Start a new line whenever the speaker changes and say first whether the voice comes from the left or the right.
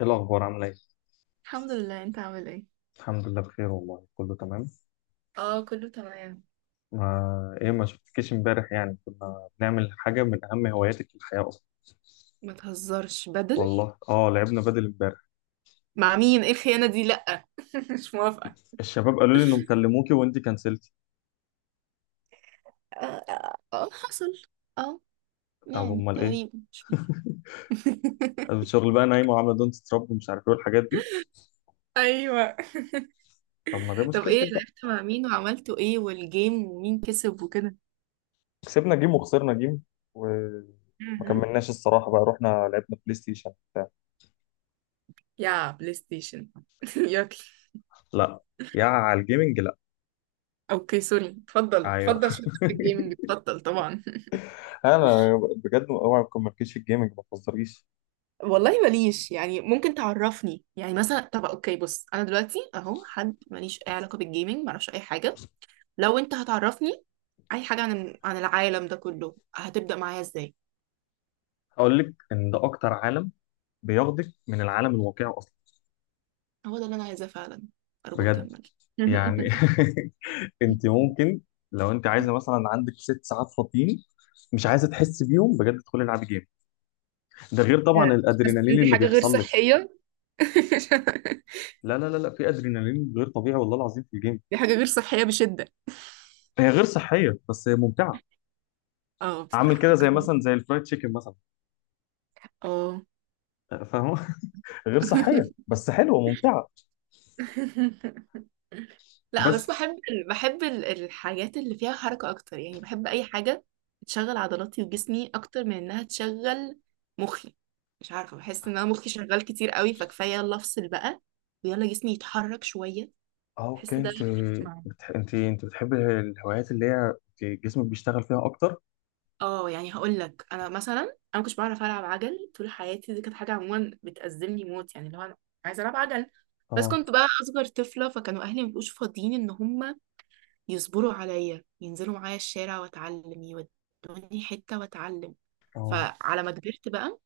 left: ايه الاخبار؟ عامله ايه؟
right: الحمد لله، انت عامل ايه؟
left: الحمد لله، بخير والله، كله تمام.
right: اه، كله تمام.
left: ما ايه، ما شفتكيش امبارح، يعني كنا بنعمل حاجه من اهم هواياتك في الحياه اصلا.
right: ما تهزرش! بدل
left: والله اه، لعبنا بدل امبارح.
right: مع مين؟ ايه الخيانة دي؟ لأ مش موافقة.
left: الشباب قالوا لي انهم كلموكي وانت كنسلتي.
right: اه، آه، آه، حصل. اه.
left: طب
right: يعني
left: امال ايه؟
right: تقريبا مش فاكرة.
left: قالوا الشغل بقى نايمه وعامله دونت تراب ومش عارف ايه والحاجات دي.
right: ايوه.
left: طب ما ده
right: طب ايه؟
left: مشكلتك بقى.
right: لعبت مع مين وعملتوا ايه؟ والجيم ومين كسب وكده؟
left: كسبنا جيم وخسرنا جيم. وما
right: مهم.
left: كملناش الصراحة، بقى رحنا. لعبنا بلاي ستيشن بتاع.
right: يا بلاي ستيشن. يلا.
left: لا. يا على الجيمنج، لا.
right: اوكي، سوري، اتفضل
left: ايوه.
right: اتفضل، شكرا، في الجيمنج اتفضل طبعا.
left: انا بجد، اوعى ما تكون مركزش في الجيمنج، ما تهزريش.
right: والله ماليش، يعني ممكن تعرفني يعني مثلا، طب اوكي بص، انا دلوقتي اهو حد ماليش اي علاقه بالجيمنج، معرفش اي حاجه. لو انت هتعرفني اي حاجه عن العالم ده كله، هتبدا معايا ازاي؟
left: هقول لك ان ده اكتر عالم بياخدك من العالم الواقعي اصلا.
right: هو ده اللي انا عايزاه فعلا. ارجوك
left: بجد.
right: كمل.
left: يعني انت ممكن، لو انت عايزه مثلا عندك 6 ساعات فاضيين، مش عايزه تحس بيهم، بجد تدخلي العبي جيم. ده غير
right: آه.
left: طبعا
right: حاسة إن
left: الادرينالين
right: دي
left: اللي
right: حاجة غير
left: بيحصل لك.
right: صحية.
left: لا لا لا لا، في ادرينالين غير طبيعي والله العظيم في الجيم.
right: دي حاجه غير صحيه بشده.
left: هي غير صحيه بس هي ممتعه.
right: اه،
left: عامل
right: بصراحه
left: كده زي
right: اوكي.
left: مثلا، زي الفرايد تشيكن مثلا.
right: اه.
left: فاهمه؟ غير صحيه بس حلوه ممتعه.
right: لا، بس
left: بس.
right: بحب الحاجات اللي فيها حركة أكتر، يعني بحب أي حاجة تشغل عضلاتي وجسمي أكتر من إنها تشغل مخي. مش عارفة، بحس إن أنا مخي شغال كتير قوي، فكفاية، يلا أفصل بقى، ويلا جسمي يتحرك شوية.
left: اه، اوكي.
right: بحس ده اللي بيجمع.
left: انت بتحبي الهوايات اللي هي انت جسمك بيشتغل فيها اكتر؟
right: اه، يعني هقول لك، أنا مثلا أنا ما كنتش بعرف ألعب عجل طول حياتي، دي كانت حاجة عموما بتأزمني موت، يعني اللي هو أنا عايزة ألعب عجل. بس
left: اه،
right: كنت بقى أصغر طفلة، فكانوا أهلي ما بيبقوش فاضيين إن هم يصبروا عليا ينزلوا معايا الشارع واتعلم، يودوني حتة واتعلم.
left: اه،
right: فعلى ما كبرت بقى،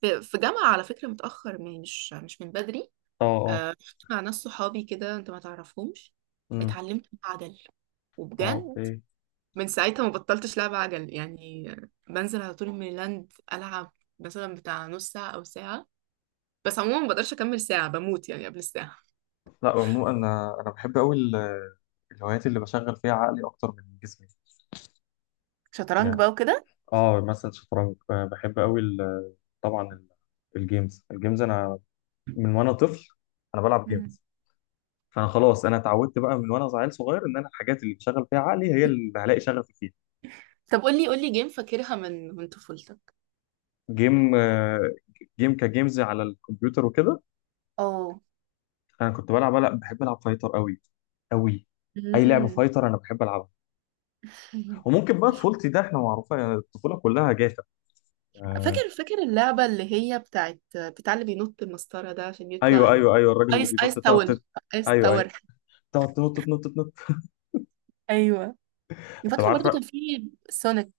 right: في جامعة على فكرة، متأخر، مش من بدري.
left: اه، اه.
right: آه، رحت مع ناس صحابي كده، انت ما تعرفهمش.
left: امم.
right: اتعلمت عجل،
left: اه،
right: وبجد.
left: اوكي.
right: من ساعتها ما بطلتش لعب عجل يعني، بنزل على طول ميلاند ألعب، مثلا بتاع نص ساعة أو ساعة. بس عموما ما بقدرش أكمل ساعة، بموت يعني قبل الساعة.
left: لا عموما، انا بحب قوي الهوايات اللي بشغل فيها عقلي اكتر من جسمي.
right: شطرنج
left: يعني
right: بقى وكده.
left: اه مثلا شطرنج، بحب قوي طبعا الجيمز، انا من وانا طفل انا بلعب
right: مم.
left: جيمز. فانا خلاص، انا اتعودت بقى من وانا عيل صغير ان انا الحاجات اللي بشغل فيها عقلي هي اللي هلاقي شغفي فيها.
right: طب قولي قولي، جيم فاكرها من طفولتك؟
left: جيم، جيم كجيمز على الكمبيوتر وكده.
right: اه.
left: انا كنت بلعب، لا بحب العب فايتر قوي قوي. اي لعبه
right: مم.
left: فايتر انا بحب العبها. وممكن بقى طفولتي ده احنا معروفه، يعني الطفوله كلها جافه. آه.
right: فاكر اللعبة اللي هي بتاع اللي بينط المسطرة ده عشان يطلع
left: ايوه
right: ال.
left: ايوه ايوه، الراجل اللي
right: ايس
left: بينط،
right: ايس
left: تقعد
right: تاور ايس
left: ايوه ايوه،
right: تاور.
left: تقعد تنط تنط تنط.
right: ايوه.
left: انت
right: فاكرة برضو
left: عارفه.
right: كان في سونيك،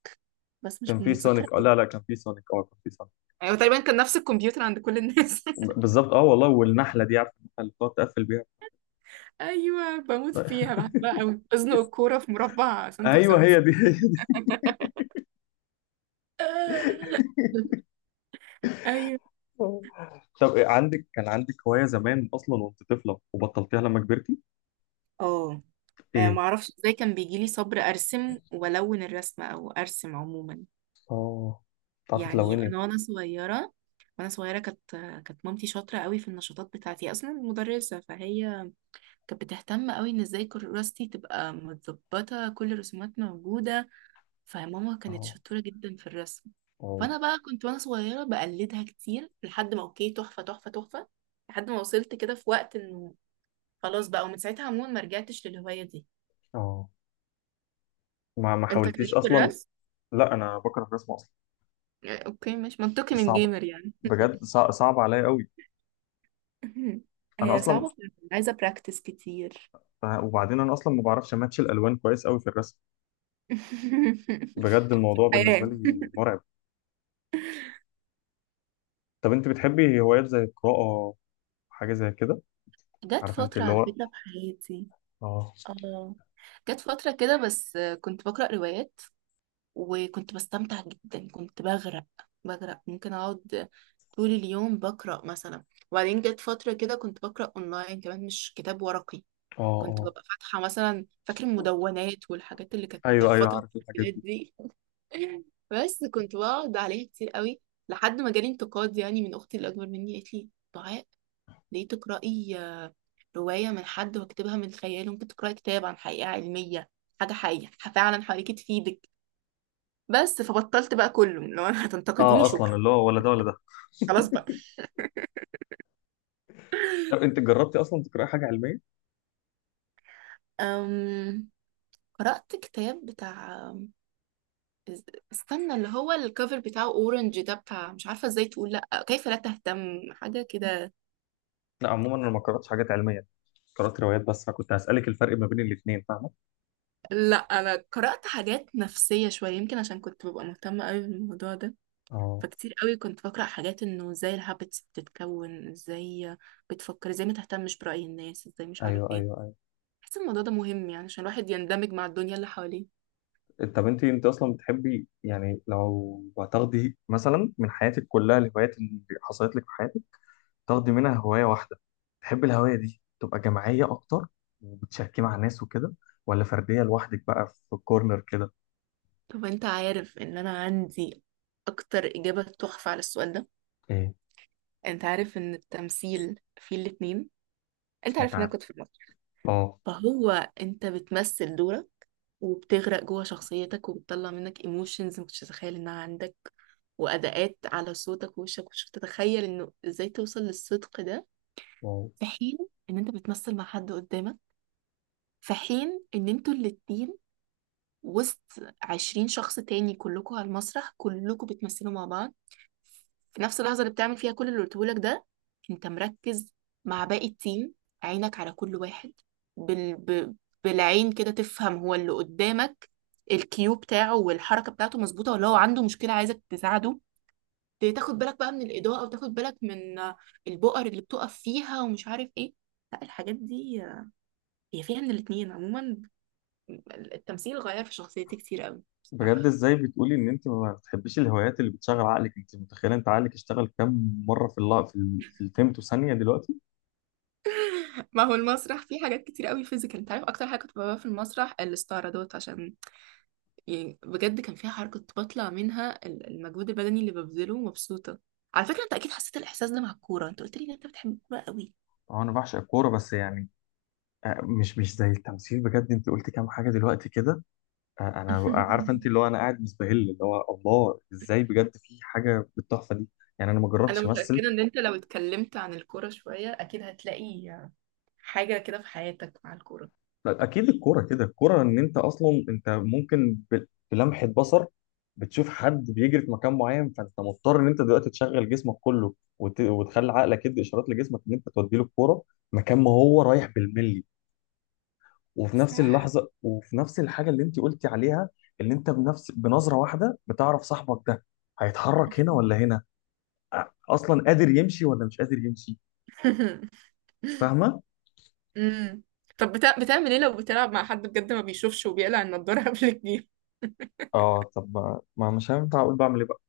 right: بس مش
left: كان في
right: متذكرة
left: سونيك، اه
right: قوي.
left: لا لا، كان في سونيك، اه كان في سونيك.
right: ايوه، تقريبا كان نفس الكمبيوتر عند كل الناس.
left: بالظبط، اه والله، والنحله دي، عارفه النحله اللي بتقعد تقفل بيها؟
right: ايوه، بموت فيها، بحبها قوي، ازنق الكورة في مربع سنتي في
left: ايوه
right: سنتي.
left: هي دي هي دي.
right: ايوه.
left: طب إيه، عندك كان عندك هوايه زمان اصلا وانت طفله وبطلتيها لما كبرتي؟
right: اه. آه،
left: ايه؟
right: معرفش ازاي كان بيجيلي صبر ارسم والون الرسمة او ارسم عموما.
left: اه. بتعرفي
right: يعني
left: تلوني؟
right: انا وانا صغيره، كانت مامتي شاطره قوي في النشاطات بتاعتي، اصلا مدرسه، فهي كانت بتهتم قوي ان ازاي كراستي تبقى متظبطه، كل الرسومات موجوده. فماما كانت
left: اه،
right: شطوره جدا في الرسم.
left: اه،
right: فانا بقى كنت وانا صغيره بقلدها كتير، لحد ما اوكي تحفه تحفه تحفه، لحد ما وصلت كده في وقت انه خلاص بقى، ومن ساعتها عموما ما رجعتش للهوايه دي.
left: اه. ما
right: انت كان
left: حاولتيش
right: ليك في
left: اصلا؟
right: الرسم؟
left: لا، انا بكره الرسم اصلا.
right: اوكي، مش منطقي من
left: صعب.
right: جيمر يعني.
left: بجد صعب عليا قوي. انا
right: هي
left: اصلا،
right: صعبه فعلاً، عايزه براكتس كتير.
left: وبعدين انا اصلا ما بعرفش ماتش الالوان كويس قوي في الرسم. بجد الموضوع بالنسبه
right: حياة.
left: لي مرعب. طب انت بتحبي هوايات زي القراءه؟ حاجه زي كده؟
right: جت
left: عارف انت
right: فترة
left: اللي
right: على
left: هو،
right: فكرة في حياتي.
left: اه،
right: اه. جت فترة كده بس كنت بقرأ روايات، وكنت بستمتع جدا، كنت بغرق، ممكن أقعد طول اليوم بقرأ مثلا. وبعدين جت فترة كده كنت بقرأ أونلاين كمان، مش كتاب ورقي.
left: اه،
right: كنت
left: اه،
right: ببقى فاتحة مثلا، فاكر المدونات والحاجات اللي كانت في
left: ايوه ايوه،
right: فترة
left: عارف الحاجات
right: الامتحانات
left: دي.
right: دي. بس كنت بقعد عليها كتير قوي، لحد ما جالي انتقاد يعني من أختي اللي أكبر مني، قالت لي ليه تقرأي آه، رواية من حد واكتبها من خياله، ممكن تقرأي كتاب عن حقيقة علمية، حاجة حقيقية فعلا حواليكي تفيدك. بس فبطلت بقى كله، لو انا
left: اه
right: هتنتقديني
left: اصلا،
right: شكرا.
left: اللي هو ولا ده ولا ده.
right: خلاص بقى.
left: طب انت جربتي اصلا تقراي حاجه علميه؟
right: أم... قرأت كتاب بتاع إز- استنى، اللي هو الكفر بتاعه اورنج ده بتاع، مش عارفة ازاي تقول، لا كيف لا تهتم، حاجة كده.
left: لا عموما، انا ما قراتش حاجات علميه، قرات روايات بس، فكنت هسالك الفرق ما بين الاثنين، فاهمه؟
right: لا، انا قرأت حاجات نفسية شوية، يمكن عشان كنت ببقى مهتمة قوي بالموضوع ده.
left: اه،
right: فكتير قوي كنت بقرأ حاجات انه ازاي الهابتس بتتكون، ازاي بتفكر، ازاي ما تهتمش برأي الناس، ازاي مش عارف
left: ايوه
right: ايه.
left: ايوه ايوه.
right: بحس الموضوع ده مهم يعني، عشان الواحد يندمج مع الدنيا اللي حواليه.
left: طب انت اصلا بتحبي، يعني لو هتاخدي مثلا من حياتك كلها الهوايات اللي حصلت لك في حياتك، تاخدي منها هوايه واحده، تحبي الهوايه دي تبقى جماعيه اكتر وبتشاركي مع ناس وكده، ولا فرديه لوحدك بقى في الكورنر كده؟
right: طب انت عارف ان انا عندي اكتر اجابة تحفة على السؤال ده؟
left: ايه؟
right: انت عارف ان التمثيل فيه الاتنين. انت
left: مش، انت
right: عارف ان
left: عارف.
right: انا كنت في المسرح.
left: اه،
right: فهو، انت بتمثل دورك، وبتغرق جوه شخصيتك، وبتطلع منك ايموشنز ما كنتش تتخيل انها عندك، واداءات على صوتك ووشك مش تتخيل انه ازاي توصل للصدق ده.
left: اه،
right: في حين ان انت بتمثل مع حد قدامك، في حين ان انتوا الاتنين وسط 20 شخص تاني كلكوا على المسرح، كلكوا بتمثلوا مع بعض في نفس اللحظة اللي بتعمل فيها كل اللي قلتهولك ده. انت مركز مع باقي التيم، عينك على كل واحد، بال... ب... بالعين كده تفهم هو اللي قدامك الكيو بتاعه والحركة بتاعته مظبوطة، ولا هو عنده مشكلة عايزك تساعده. تاخد بالك بقى من الإضاءة، وتاخد بالك من البؤر اللي بتقف فيها ومش عارف ايه. لا، الحاجات دي هي فيها من الاتنين عموما. التمثيل غير في شخصيتي كتير قوي
left: بجد
right: بصراحة.
left: ازاي بتقولي ان انت ما بتحبيش الهوايات اللي بتشغل عقلك؟ انت متخيله انت عقلك اشتغل كام مره في الفيمتو ثانيه دلوقتي؟
right: ما هو المسرح فيه حاجات كتير قوي فيزيكال، انت عارف اكتر حاجه كنت بحبها في المسرح؟ الاستعراضات، عشان يعني بجد كان فيها حركه، كنت بطلع منها المجهود البدني اللي ببذله مبسوطه. على فكره، انت اكيد حسيت الاحساس ده مع الكوره، انت قلت لي ان انت بتحب الكوره قوي.
left: اه، انا بعشق الكوره بس يعني، مش زي التمثيل. بجد انت قلت كام حاجه دلوقتي كده. انا عارف، انت اللي هو، انا قاعد مستهل اللي هو الله، ازاي بجد في حاجه بالتحفه دي. يعني انا ما
right: انا
left: جربتش امثل.
right: متأكدة ان انت لو اتكلمت عن الكورة شوية اكيد هتلاقي حاجة كده في حياتك مع الكورة.
left: لا، اكيد الكوره كده، الكوره ان انت اصلا انت ممكن بلمحه بصر بتشوف حد بيجري في مكان معين، فانت مضطر ان انت دلوقتي تشغل جسمك كله وتخلي عقلك يدي اشارات لجسمك ان انت تودي له الكوره مكان ما هو رايح بالملي. وفي
right: صح.
left: نفس اللحظه، وفي نفس الحاجه اللي انت قلتي عليها، ان انت بنفس بنظره واحده بتعرف صاحبك ده هيتحرك هنا ولا هنا، اصلا قادر يمشي ولا مش قادر يمشي. فاهمه؟
right: امم. طب بتعمل ايه لو بتلعب مع حد بجد ما بيشوفش وبيقلع النضارة قبل الجيم؟
left: اه، طب ما مش هينفع اقول بعمل ايه بقى.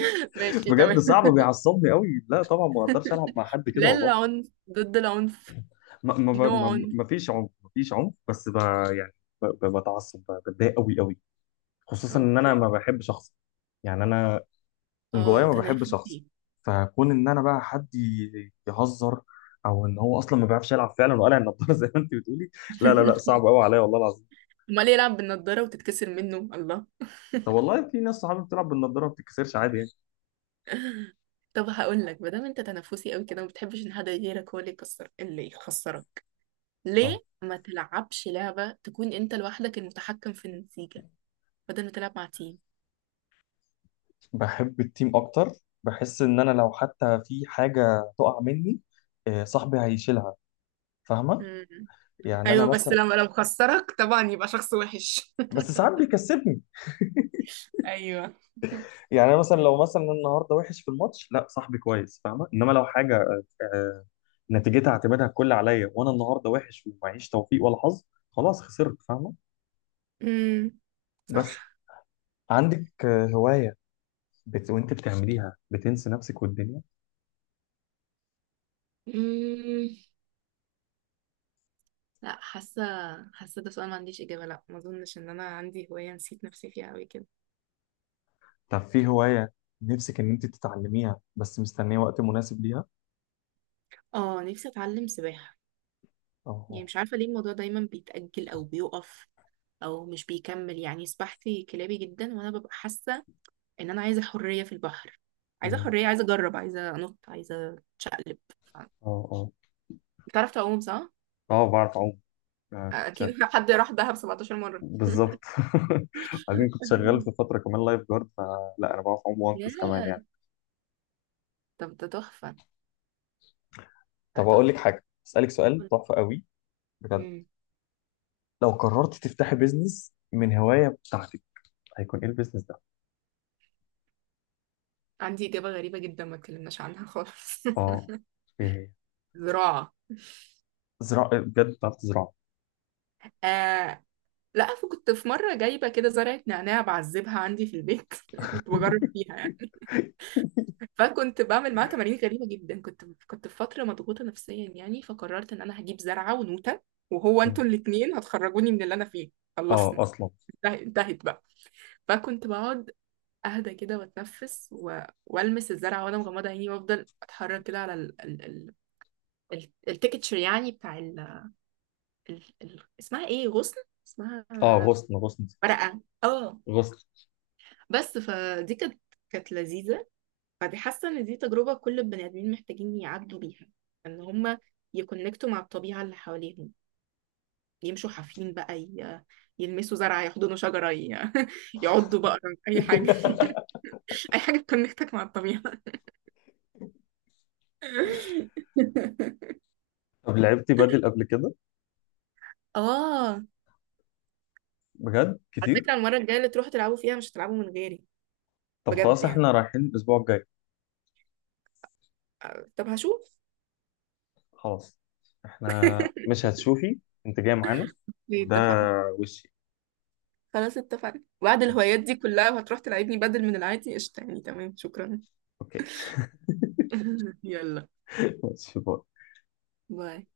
right: ماشي
left: بجد
right: تمام.
left: صعب، بيعصبني قوي. لا طبعا ما اقدرش العب مع حد كده
right: لا،
left: والله.
right: العنف ضد العنف.
left: ما, ما,
right: نو
left: ما,
right: عنف.
left: ما فيش عنف، ما فيش عنف، بس يعني بتعصب، بتضايق قوي قوي. خصوصا ان انا
right: اوكي.
left: ما بحبش اخسر. يعني انا من جوايا
right: اه،
left: ما بحبش اخسر.
right: تنافسي.
left: فكون ان انا بقى حد يهزر، او ان هو اصلا ما بيعرفش يلعب فعلا وقلع النضاره، زي ما انت بتقولي. لا لا لا، صعب قوي عليا والله العظيم.
right: امال يلعب بالنضارة وتتكسر منه؟ الله.
left: طب والله في ناس صحابي بتلعب بالنضاره ما بتتكسرش عادي يعني.
right: طب هقول لك، ما دام انت تنافسي قوي كده وما بتحبش ان حد غيرك هو اللي يكسر، اللي يخسرك، ليه
left: اه،
right: ما تلعبش لعبة تكون انت لوحدك المتحكم في النتيجة بدل ما تلعب مع تيم؟
left: بحب التيم اكتر. بحس ان انا لو حتى في حاجه تقع مني، صاحبي هيشيلها. فاهمه؟
right: امم.
left: يعني انا
right: ايوه، بس
left: مثلا،
right: لما لو خسرك طبعا يبقى شخص وحش.
left: بس ساعات بيكسبني.
right: ايوه.
left: يعني انا مثلا لو مثلا النهارده وحش في الماتش، لا صاحبي كويس، فاهمه. انما لو حاجه نتيجتها اعتمادها الكل عليا، وانا النهارده وحش ومعيش توفيق ولا حظ، خلاص خسرت، فاهمه؟
right: امم.
left: بس،
right: صح.
left: عندك هوايه وانت بتعمليها بتنسي نفسك والدنيا؟
right: مم. لا، حاسه ده سؤال ما عنديش اجابه، لا، ما اظنش ان انا عندي هوايه نسيت نفسي فيها قوي كده.
left: طب في هوايه نفسك ان انت تتعلميها بس مستنيه وقت مناسب ليها؟
right: اه، نفسي اتعلم سباحه. يعني مش عارفه ليه الموضوع دايما بيتاجل، او بيقف، او مش بيكمل. يعني سباحتي كلابي جدا، وانا ببقى حاسه ان انا عايزه حريه في البحر، عايزه
left: اه،
right: حريه، عايزه اجرب، عايزه انط، عايزه اتشقلب. ف-
left: اه، اه.
right: بتعرف تعوم صح؟
left: اه، بعرف اعوم. آه، شا-
right: اكيد حد راح دهب 17 مرة.
left: بالظبط. عشان كنت شغال في فتره كمان لايف جارد، فلا انا بعرف اعوم وانقذ كمان
right: ياه.
left: يعني.
right: طب ده تحفه، ده
left: طب اقول لك
right: تحفه.
left: حاجه، اسالك سؤال تحفه قوي. بجد،
right: مم.
left: لو قررت تفتحي بيزنس من هوايه بتاعتك، هيكون ايه البيزنس ده؟
right: عندي إجابة غريبة جدا ما اتكلمناش عنها خالص.
left: اه. ايه هي؟
right: زراعة.
left: زراعه؟ إيه، بجد بتعرف تزرع؟
right: آه. لا، فكنت في مرة جايبة كده زرعة نعناع بعذبها عندي في البيت. كنت بجرب فيها يعني. فكنت بعمل معاها تمارين غريبة جدا، كنت في فترة مضغوطة نفسيا يعني، فقررت إن أنا هجيب زرعة ونوتة، وهو
left: مم.
right: أنتوا الاتنين هتخرجوني من اللي أنا فيه.
left: اه
right: خلصنا،
left: اصلا.
right: انتهت انتهت بقى. فكنت بقعد، اهدى كده واتنفس، و... والمس الزرعه وانا مغمضه عيني، وافضل اتحرك كده على التكتشر يعني بتاع اسمها ايه؟ غصن، اسمها
left: اه، غصن غصن
right: ورقة، اه.
left: غصن.
right: بس فدي كانت لذيذة. فدي حاسة ان دي تجربة كل البني ادمين محتاجين يعدوا بيها، ان هما يكونكتوا مع الطبيعة اللي حواليهم، يمشوا حافين بقى، يلمسوا زرعة، يحضنوا شجرة، يعضوا بقرة، أي حاجة. أي حاجة تكونكتك مع الطبيعة.
left: طب لعبتي بدل قبل كده؟
right: اه.
left: بجد
right: على
left: كتير؟
right: فكرة، المرة الجاية اللي تروحوا تلعبوا فيها مش هتلعبوا من غيري.
left: طب
right: بجد
left: خلاص،
right: يعني؟
left: احنا رايحين الاسبوع الجاي.
right: آه، طب هشوف.
left: خلاص، احنا مش هتشوفي، انت جاي معانا. وده
right: اتفقنا.
left: وشي.
right: خلاص اتفقنا، بعد
left: خلاص.
right: الهوايات دي كلها وهتروح تلعبني بدل من العادي، قشطة يعني، تمام، شكرا.
left: اوكي.
right: يلا،
left: ماشي، باي.
right: باي.